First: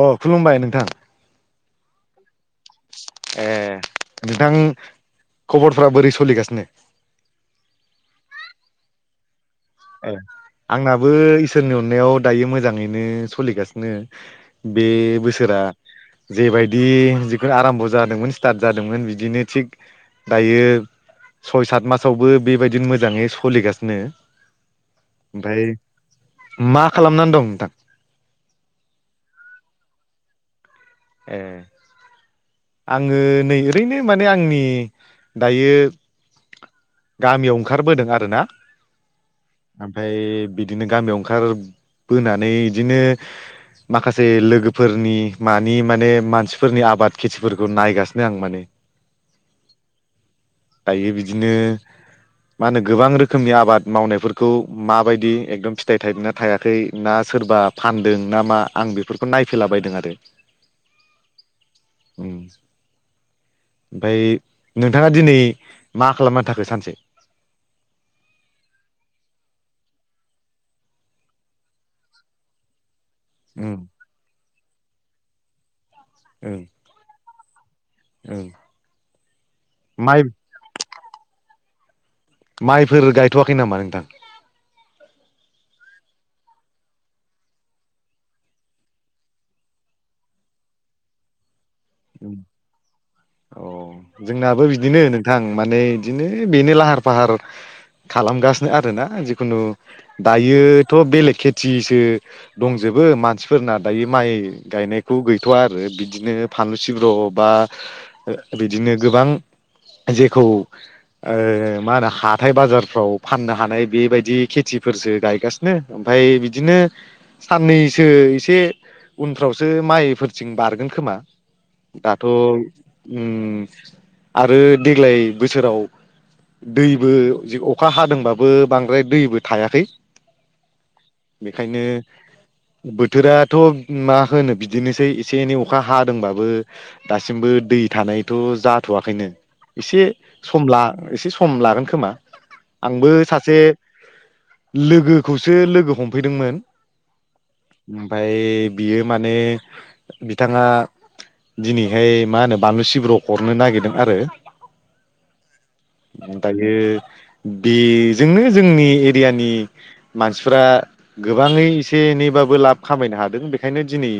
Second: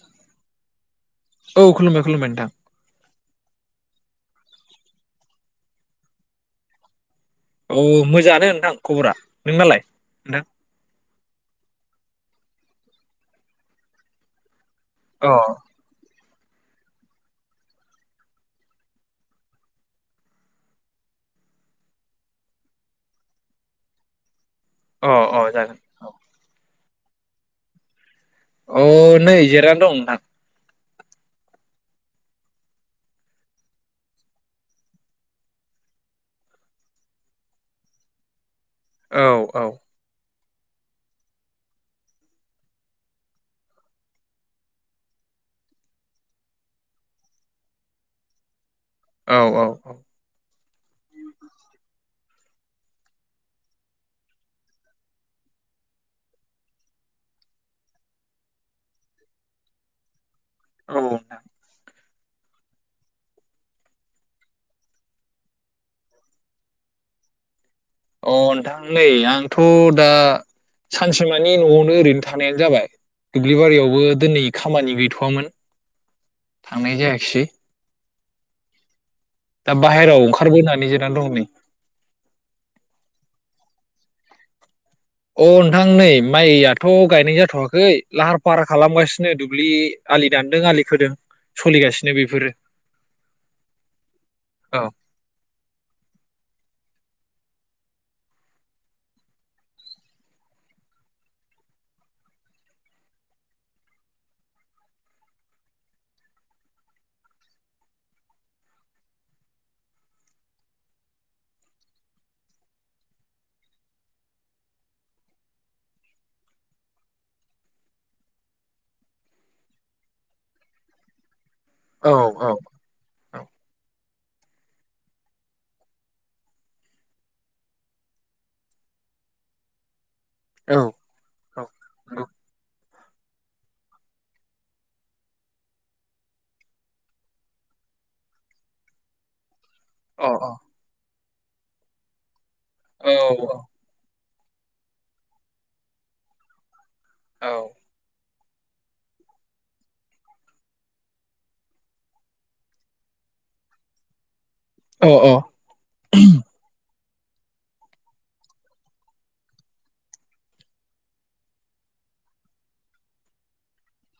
अ खुलुमबाय नोंथां औ खुलुमबाय खुलुमबाय नोंथां ए नोंथां खबरफोरा बोरै सोलिगासिनो? औ मोजाङानो नोंथां खबरा। नोंनालाय ए नोंथां आंनाबो इसोरनि अननायाव दायो मोजाङैनो सोलिगासिनो। बे अ बोसोरा जेबायदि जिखुनु आराम्भ' जादोंमोन स्टार्ट जादोंमोन बिदिनो थिग दायो सय सात मासावबो बेबायदिनो मोजाङै सलिगासिनो। अ अ जागोन औ। मा खालामनानै दं नोंथां? अ नै जिरानानै दं नोंथां। ए आङो नै ओरैनो माने आंनि दायो गामियाव ओंखारबोदों आरो ना। औ औ आमफाय बिदिनो गामियाव ओंखार बोनानै इदिनो माखासे लोगोफोरनि मा नि माने मानसिफोरनि आबाद खेथिफोरखौ नायगासिनो आं माने औ औ दायो बिदिनो मा होनो गोबां रोखोमनि आबाद मावनायफोरखौ माबायदि एकदम फिथाइ थाइदोना थायाखै ना सोरबा फानदों ना मा आं बेफोरखौ नायफैलाबायदों आरो औ नोंथां ओम ओमफाय नोंथाङा दिनै मा खालामना थाखो सानसे? अ नोंथां नै आंथ' दा सानसेमानि न'आवनो ओरैनो थानायानो जाबाय दुब्लि उम बारियावबो दिनै खामानि गैथ'वामोन थांनाय जायाखैसै ओम दा बाहेरायाव ओंखारबोनानै जिराना दं नै माइफोर गायथ'वाखै नामा नोंथां? अ नोंथां नै माइयाथ' गायनाय जाथ'वाखै लाहार फाहार खालामगासिनो दुब्लि आलि दानदों आलि खोदों सोलिगासिनो बेफोरो अ जोंनाबो औ बिदिनो नोंथां माने इदिनो बेनो लाहार फाहार खालामगासिनो आरोना जिखुनु दायोथ' बेलेग खेथिसो दंजोबो मानसिफोरना दायो माइ गायनायखौ गैथ'वा आरो बिदिनो फानलु सिब्र' बा ओ बिदिनो गोबां जेखौ ओ मा होनो हाथाय बाजारफ्राव फाननो हानाय बेबायदि खेथिफोरसो गायगासिनो ओमफ्राय बिदिनो साननैसो इसे उनफ्रावसो माइफोरथिं बारगोन खोमा औ दाथ' औ औ ओम आरो देग्लाय बोसोराव दैबो अखा हादोंबाबो बांद्राय दैबो थायाखै औ बेखायनो नंगौ। बोथोराथ' मा होनो बिदिनोसै एसे एनै अखा हा दोंबाबो दासिमबो दै थानायथ' जाथ'वाखैनो एसे अ औ समला एसे सम लागोन खोमा औ आंबो सासे लोगोखौसो लोगो हमफैदोंमोन औ ओमफ्राय बियो माने बिथाङा दिनैहाय मा होनो बानलु सिब्रु हरनो नागिरदों आरो औ दायो बेजोंनो जोंनि एरियानि मानसिफ्रा गोबाङै एसे एनैबाबो लाब खामायनो हादों बेखायनो दिनै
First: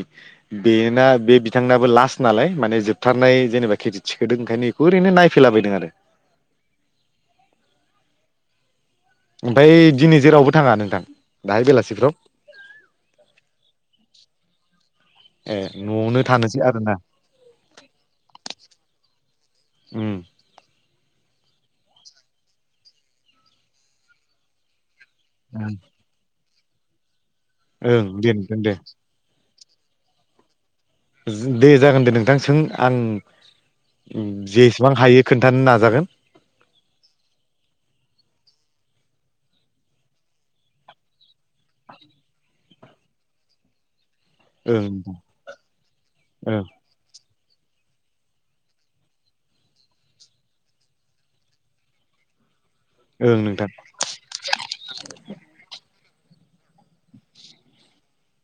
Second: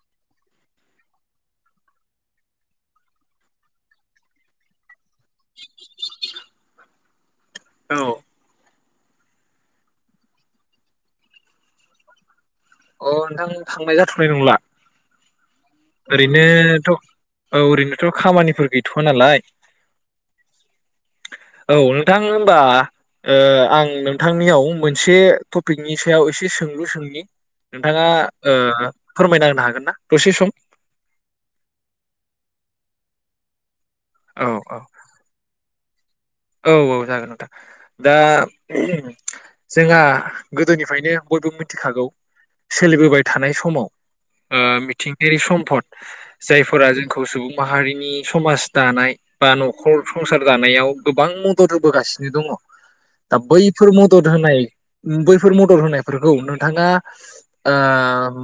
बेना बे बिथांनाबो लास्ट नालाय माने जोबथारनाय जेनेबा खेथि थिखोदों ओंखायनो बेखौ ओरैनो नायफैला बायदों आरो औ ओमफाय दिनै जेरावबो थाङा नोंथां दाहाय बेलासिफ्राव अ नोंथां थांनाय जाथ'नाय नंला ए न'आवनो थानोसै ओरैनोथ' आरोना औ ओरैनोथ' खामानिफोर गैथ'वा नालाय उम औ नोंथां होनबा ओआं नोंथांनियाव मोनसे टपिकनि सायाव एसे सों लु सोंनि ओं नोंथाङा दे ओ नोंथां दे फोरमायना होनो हागोन ना दसे सम? दे जागोन दे नोंथां सों आं उम औ औ जेसेबां हायो खोन्थानो ना जागोन औ औ जागोन नोंथां दा जोंहा गोदोनिफ्रायनो बयबो मिथिखागौ सोलिबोबाय थानाय समाव ओ ओं मिथिंगायारि सम्फद ओं जायफोरा जोंखौ सुबुं माहारिनि समाज दानाय बा न'खर संसार दानायाव गोबां मदद होबोगासिनो दङ दा ओं नोंथां बैफोर मदद होनाय बैफोर मदद होनाय फोरखौ नोंथाङा ओ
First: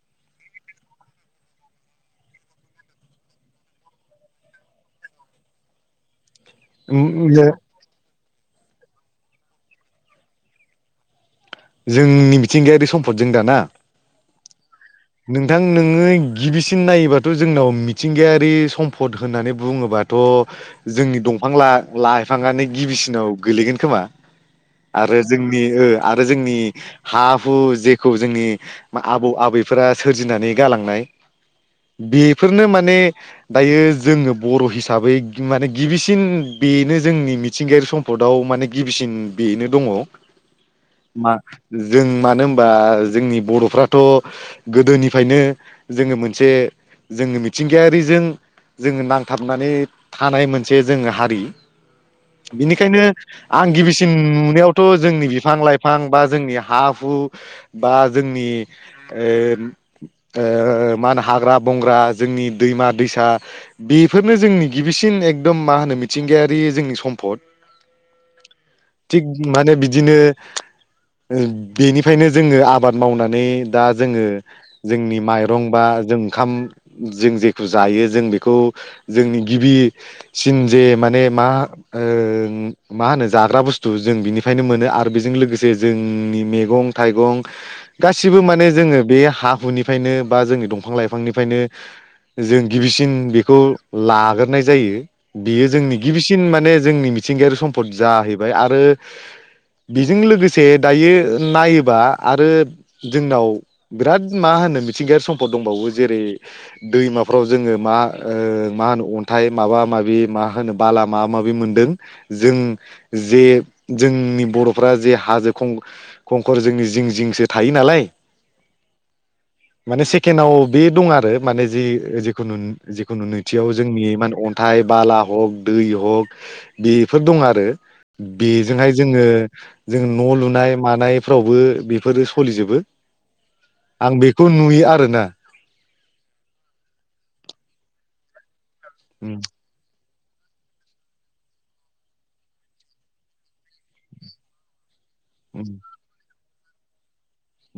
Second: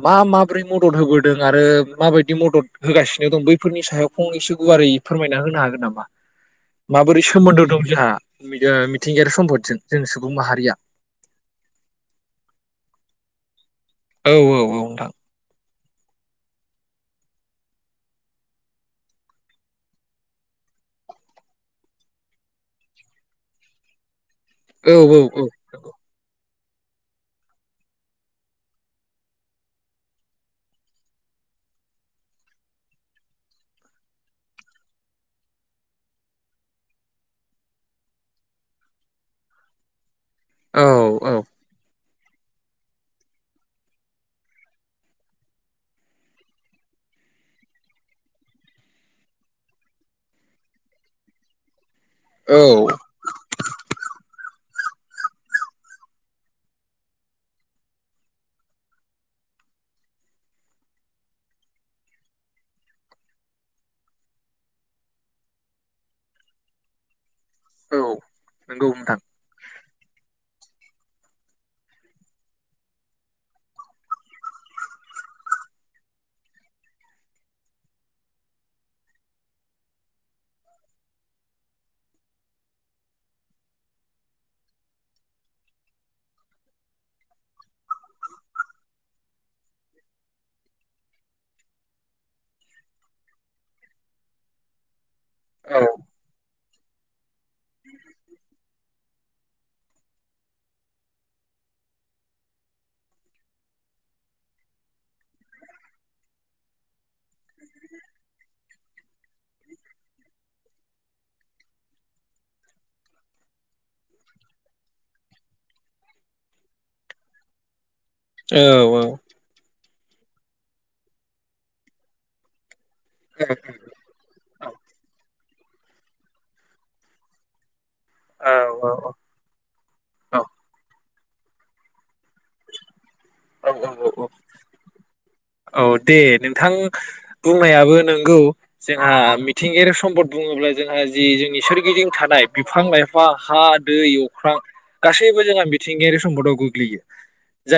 मा माब्रै मदद होबोदों आरो माबायदि मदद होगासिनो दं बैफोरनि सायाव फंनैसो गुवारै फोरमायना होनो हागोन नामा? माबोरै उम सोमोन्दो दं जोंहा मि ओ- मिथिंगायारि सम्पदजों जोंनि सुबुं माहारिया जोंनि मिथिंगायारि सम्फदजों दा ना? औ औ औ नोंथां नोङो गिबिसिन नायोबाथ' जोंनाव मिथिंगायारि सम्पद होननानै बुङोबाथ' जोंनि दंफां ला- लाइफाङानो गिबिसिनाव गोलैगोन खोमा। औ औ आरो जोंनि ओ-आरो जोंनि हा हु जेखौ जोंनि मा आबौ आबै फोरा सोरजिनानै गालांनाय बेफोरनो माने दायो जोङो बर' हिसाबै माने गिबिसिन बेनो जोंनि मिथिंगायारि सम्फदआव माने गिबिसिन बेनो दङ औ मा औ जों मानो होनबा जोंनि बर'फ्राथ'। गोदोनिफ्रायनो जोङो मोनसे जोङो मिथिंगायारिजों जोङो नांथाबनानै थानाय मोनसे जोङो हारि। औ बिनिखायनो आं गिबिसिन नुनायाव। थ' जोंनि बिफां लाइफां बा जोंनि हा हु बा जोंनि ओ- ओ- मा होनो हाग्रा बंग्रा जोंनि दैमा दैसा बेफोरनो जोंनि गिबिसिन एकदम मा होनो मिथिंगायारि जोंनि सम्फद। औ नंगौ नोंथां थिग माने बि दिनो ओ- बेनिफ्रायनो जोङो आबाद मावनानै दा जोङो जोंनि माइरं बा जों ओंखाम जों जेखौ जायो जों बेखौ जोंनि गिबिसिन जे माने मा ओ- मा होनो जाग्रा बुस्थु जों बिनिफ्रायनो मोनो आरो बेजों लोगोसे जोंनि मैगं थाइगं गासिबो माने जोङो बे हा हुनिफ्रायनो बा जोंनि दंफां लाइफांनिफ्रायनो जों गिबिसिन बिखौ लाग्रोनाय जायो। बियो औ जोंनि गिबिसिन माने जोंनि मि थिंगायारि सम्फद जाहैबाय आरो बिजों लोगोसे दायो ओ- नायोबा आरो जोंनाव बिराद मा होनो मिथिंगायारि सम्फद दंबावो जेरै दैमाफ्राव जोङो मा ओ- मा नो अन्थाइ माबा माबि मा होनो बाला मा माबि मोनदों जों जे जोंनि बर'फोरा जे हाजो खं खंखर जोंनि जिं जिंसो थायो नालाय औ औ माने सेकेणाव बे दं आरो माने जे जिखुनु जिखुनु नैथियाव जोंनि माने अन्थाइ बाला हक दै हग बेफोर दं आरो। औ बेजोंहाय औ जोङो जों न' औ लुनाय मानाय फोरावबो बेफोरो सलिजोबो। औ औ औ औ औ दे नोंथां बुंनायाबो नों गौ जोंहा उम मिथिंगायारि सम्पद बुङोब्ला जोंहा जि जोंनि सोरगिदिं थानाय बिफां लाइफां हा दै अख्रां गासैबो जोंङा उम मिथिंगायारि सम्पदाव गो [unintelligible]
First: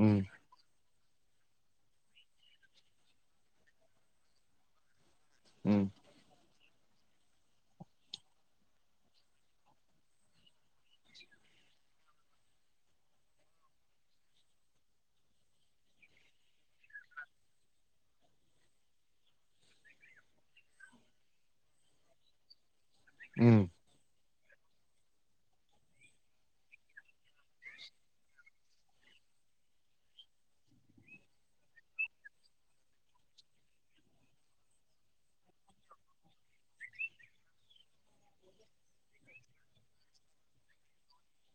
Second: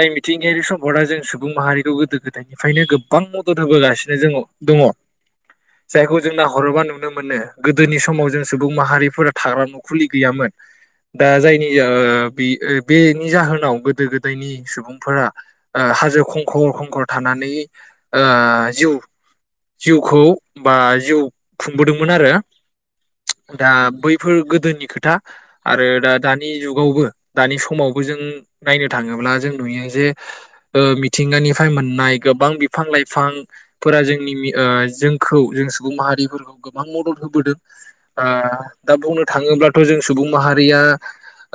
उम यारि सम्पदआ जों सुबुं माहारिखौ गोदो गोदायनिफ्रायनो गोबबां मदद होबोगासिनो जोङ दङ। उम जायखौ जोंनाव हरोबा नुनो मोनो गोदोनि समाव जों सुबुं माहारिफोरा थाग्रा न'खुलि गैयामोन दा जायनि ओ बि ओ बेनि जाहोनाव गोदो गोदायनि सुबुं [unintelligible] ओ हाजो खंखर खंखर थानानै ओ जिउ जिउखौ बा जिउ खुंबोदोंमोन आरो। उम दा बै [unintelligible] गोदोनि खोथा आरो दा दानि जुगावबो दानि समावबो जों नायनो थाङोब्ला जों नुयो जे ओ मिथिंगानिफ्राय मोननाय गोबां बिफां लाइफांफोरा जोंनि मि ओ जोंखौ जों सुबुं माहारिफोरखौ गोबां मदद होबोदों आ दा बुंनो थाङोब्लाथ' जों सुबुं माहारिया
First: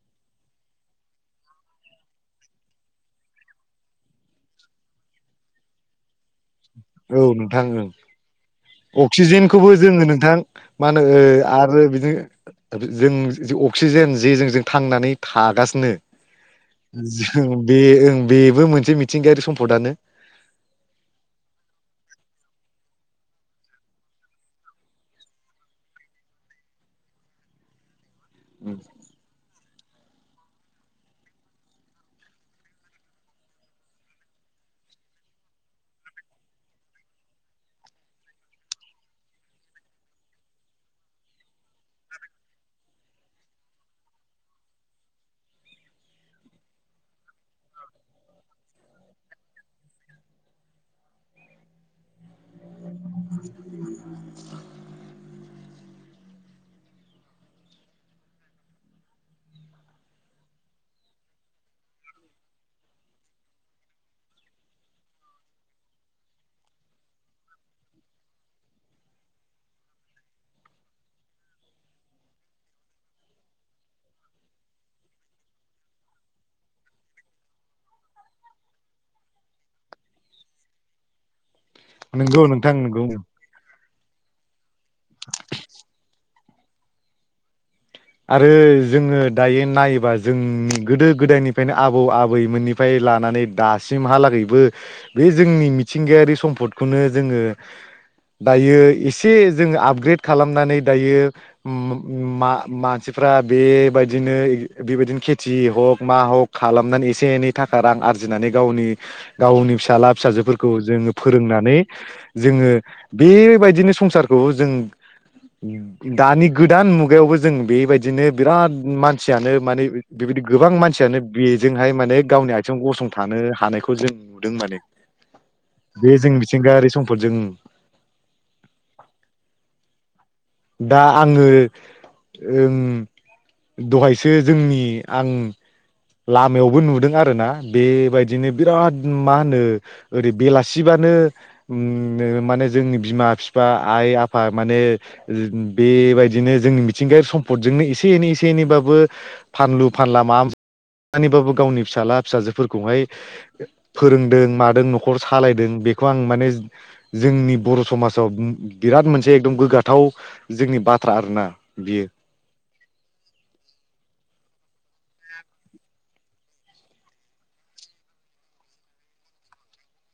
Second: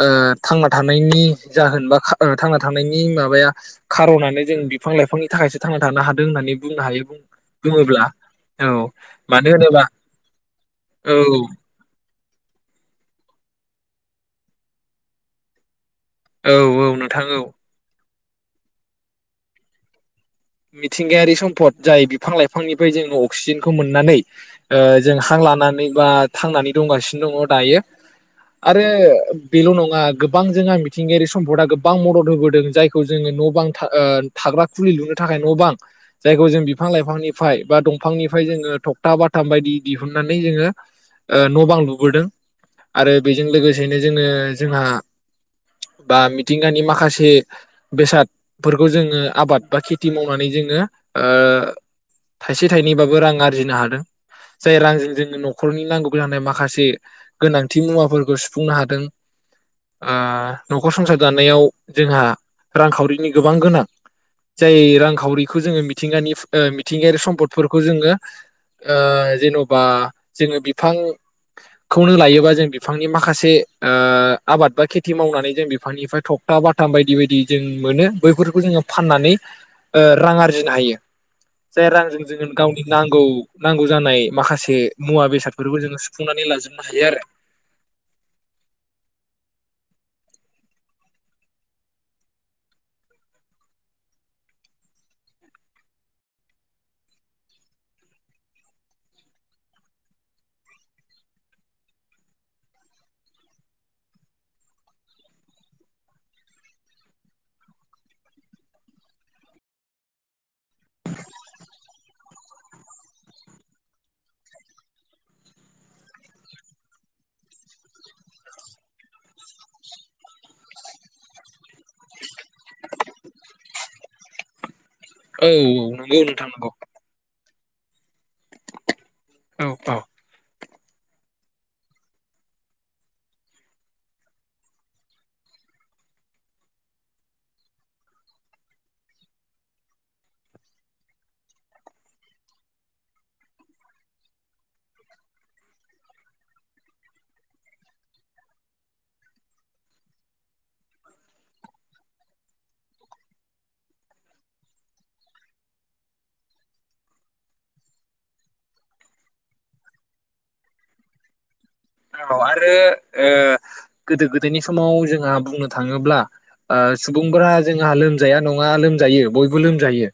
ओ थांना थानायनि जाहोन बा खा ओ थांना थानायनि मा [unintelligible] खारनानो जों बिफां लाइफांनि थाखायसो थांना थानो हादों होननानै बुंनो हायो औ नोंथां बुङोब्ला औ ओं मानो अक्सिजेनखौबो होनोबा जोङो नोंथां मान औ हो आरो बिदि बि जों जि अक्सिजेन जेजों जों थांनानै थागासिनो औ औ नोंथां औ जों बे ओं बेबो मोनसे मिथिंगायारि सम्पदानो। मिथिंगायारि सम्फद जाय बिफां लाइफांनिफ्राय जोङो अक्सिजेनखौ मोननानै ओ जों हां लानानै बा थांनानै दंगासिनो दङ दायो आरो ओ बेल' नङा गोबां जोंहा मिथिंगायारि सम्पदा गोब्बां मदद होबोदों जायखौ जोङो न' बां था ओ थाग्रा खुलि लुनो थाखाय न' बां जायखौ जों बिफां लाइफांनिफ्राय बा दंफांनिफ्राय जोङो थखथा बाथाम बायदि दिहुननानै जोङो ओ न' बां लुबोदों आरो बेजों लोगोसेनो जोङो जोंहा बा मिथिंगानि माखासे बेसादफोरखौ जोङो आबाद बा [unintelligible] खेथि मावनानै जोङो ओ थाइसे थाइनैबाबो रां आरजिनो हादों जाय रांजों जोंङनो न'खरनि नांगौ जानाय माखासे गोनांथि मुवाफोरखौ सुफुंनो हादों ओ न'खर संसार जानायाव जोंहा रांखावरिनि गोबां गोनां जाय रांखावरिखौ जोङो मिथिंगानि मिथिंगायारि सम्पदफोरखौ जोङो ओ जेन'बा जोङो बिफांखौनो लायोबा जों बिफांनि माखासे ओ आबाद बा खेथि मावनानै जों बिफांनिफ्राय थखथा बाथाम बायदि बायदि जों मोनो बैफोरखौ जोङो फाननानै ओ रां आरजिनो हायो। जाय रांजों नंगौ जोंङो नोंथां गावनि नंगौ नांगौ नांगौ [unintelligible] जानाय माखासे मुवा बेसादफोरबो जो सुुंफुंनानै लायो। जेनबा हायो आरो। आरो जोङो दायो नायोबा जोंनि गोदो गोदायनिफ्रायनो आबौ आबैमोननिफ्राय लानानै दासिमहालागैबो बे जोंनि मिथिंगायारि सम्फदखौनो जोङो दायो एसे जोङो आपग्रेड खालामनानै दायो म-मा मानसिफ्रा बेबायदिनो बेबायदिनो खेथि हक मा हक खालामनानै एसे एनै थाखा रां आरजिनानै गावनि गावनि फिसाला फिसाजोफोरखौ [unintelligible] जोङो फोरोंनानै जोङो बेबायदिनो संसारखौ जों दानि गोदान मुगायावबो जों बेबायदिनो बिराद मानसियानो माने बेबायदि गोबां मानसियानो बेजोंहाय माने गावनि आथिं गसंथानो हानायखौ जों नुदों माने। औ बे नंगौ जों नोंथां नंगौ मिथिंगायारि सम्पदजों औ औ। दा आङो ओम दहायसो जोंनि आं लामायावबो नुदों आरोना बेबायदिनो बिराद मा होनो ओरै बेलासिबानो माने जोंनि बिमा बिफा आइ आफा माने बेबायदिनो जोंनि मिथिंगायारि सम्फदजोंनो एसे एनै एसे एनैबाबो फानलु फानला माबा मानैबाबो गावनि फिसााजला फिसाजोफोरखौहाय फोरोंदों मादों न'खर सालायदों बेखौ आं माने जोंनि बर' समाजाव बिराद मोनसे एकदम [unintelligible] [unintelligible] जोंनि बाथ्रा आरोना। बियो। औ आरो ओ गोदो गोदायनि आसामाव जोंहा बुंनो थाङोब्ला ओ सुबुंफोरा जोंहा लोमजाया नङा लोमजायो बयबो लोमजायो।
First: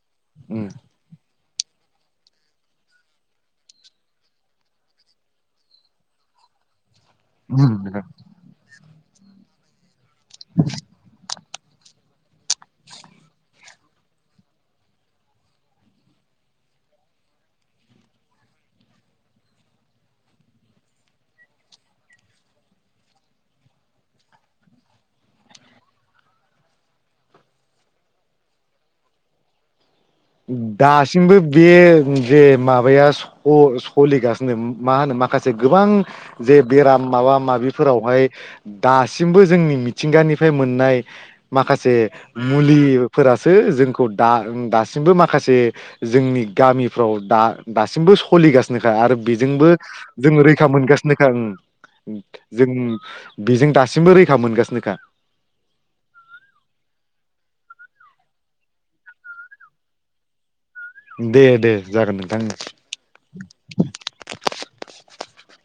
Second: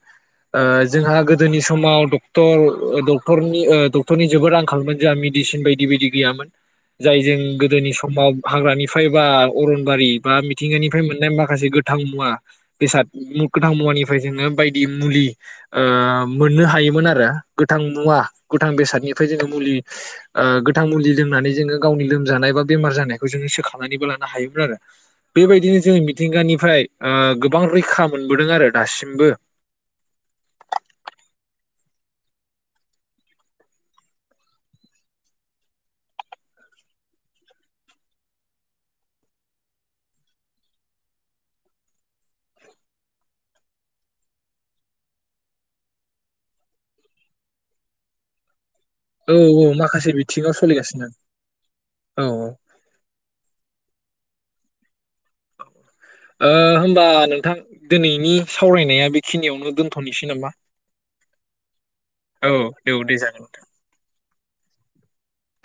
ओ जोंहा [unintelligible] गोदोनि समाव डक्टर- डक- डक्टरनि जोबोद आंखालमोन जोंहा मेडिसिन बायदि बायदि गैयामोन। जाय जों गोदोनि उम समाव हाग्रानि फायबा अरनबारि बा मिथिंगानिफ्राय मोननाय मा माखासे गोथां मुवा बेसाद गोथां मुवानिफ्राय जोङो बायदि मुलि ओ मोननो हायोमोन आरो गोथां मुवा गोथां बेसादनिफ्राय जोङो मुलि ओ गोथां मुलि लोंनानै जोङो गावनि लोमजानाय बा बेमार जानायखौ जोङो सोखनानैबो लानो हायोमोन आरो बेबायदिनो जोंङो मिथिंगानिफ्राय गोबां रैखा मोनबोदों आरो दासिमबो दासिमबो बे जे माबाया स सोलिगासिनो मा होनो माखासे गोबां जे बेराम माबा माबिफोरावहाय दासिमबो जोंनि मिथिंगानिफ्राय मोननाय माखासे मुलिफोरासो जोंखौ दा दासिम दासिबो माखासे जोंनि गामिफ्राव दा दासिमबो सलिगासिनो आरो औ बेजोंबो औ माखासे जों बिथिङाव रैखा सोलिगासिनो मोनगासिनोखा ओं औ औ जों बेज दासिमबो रैखा मोनगासिनोखा होमबा नोंथां दिनैनि सावरायनाया बेखिनियावनो दोनथ'नोसै नामा दे दे जागोन औ नोंथांनो औ दे जागोन [inaudible]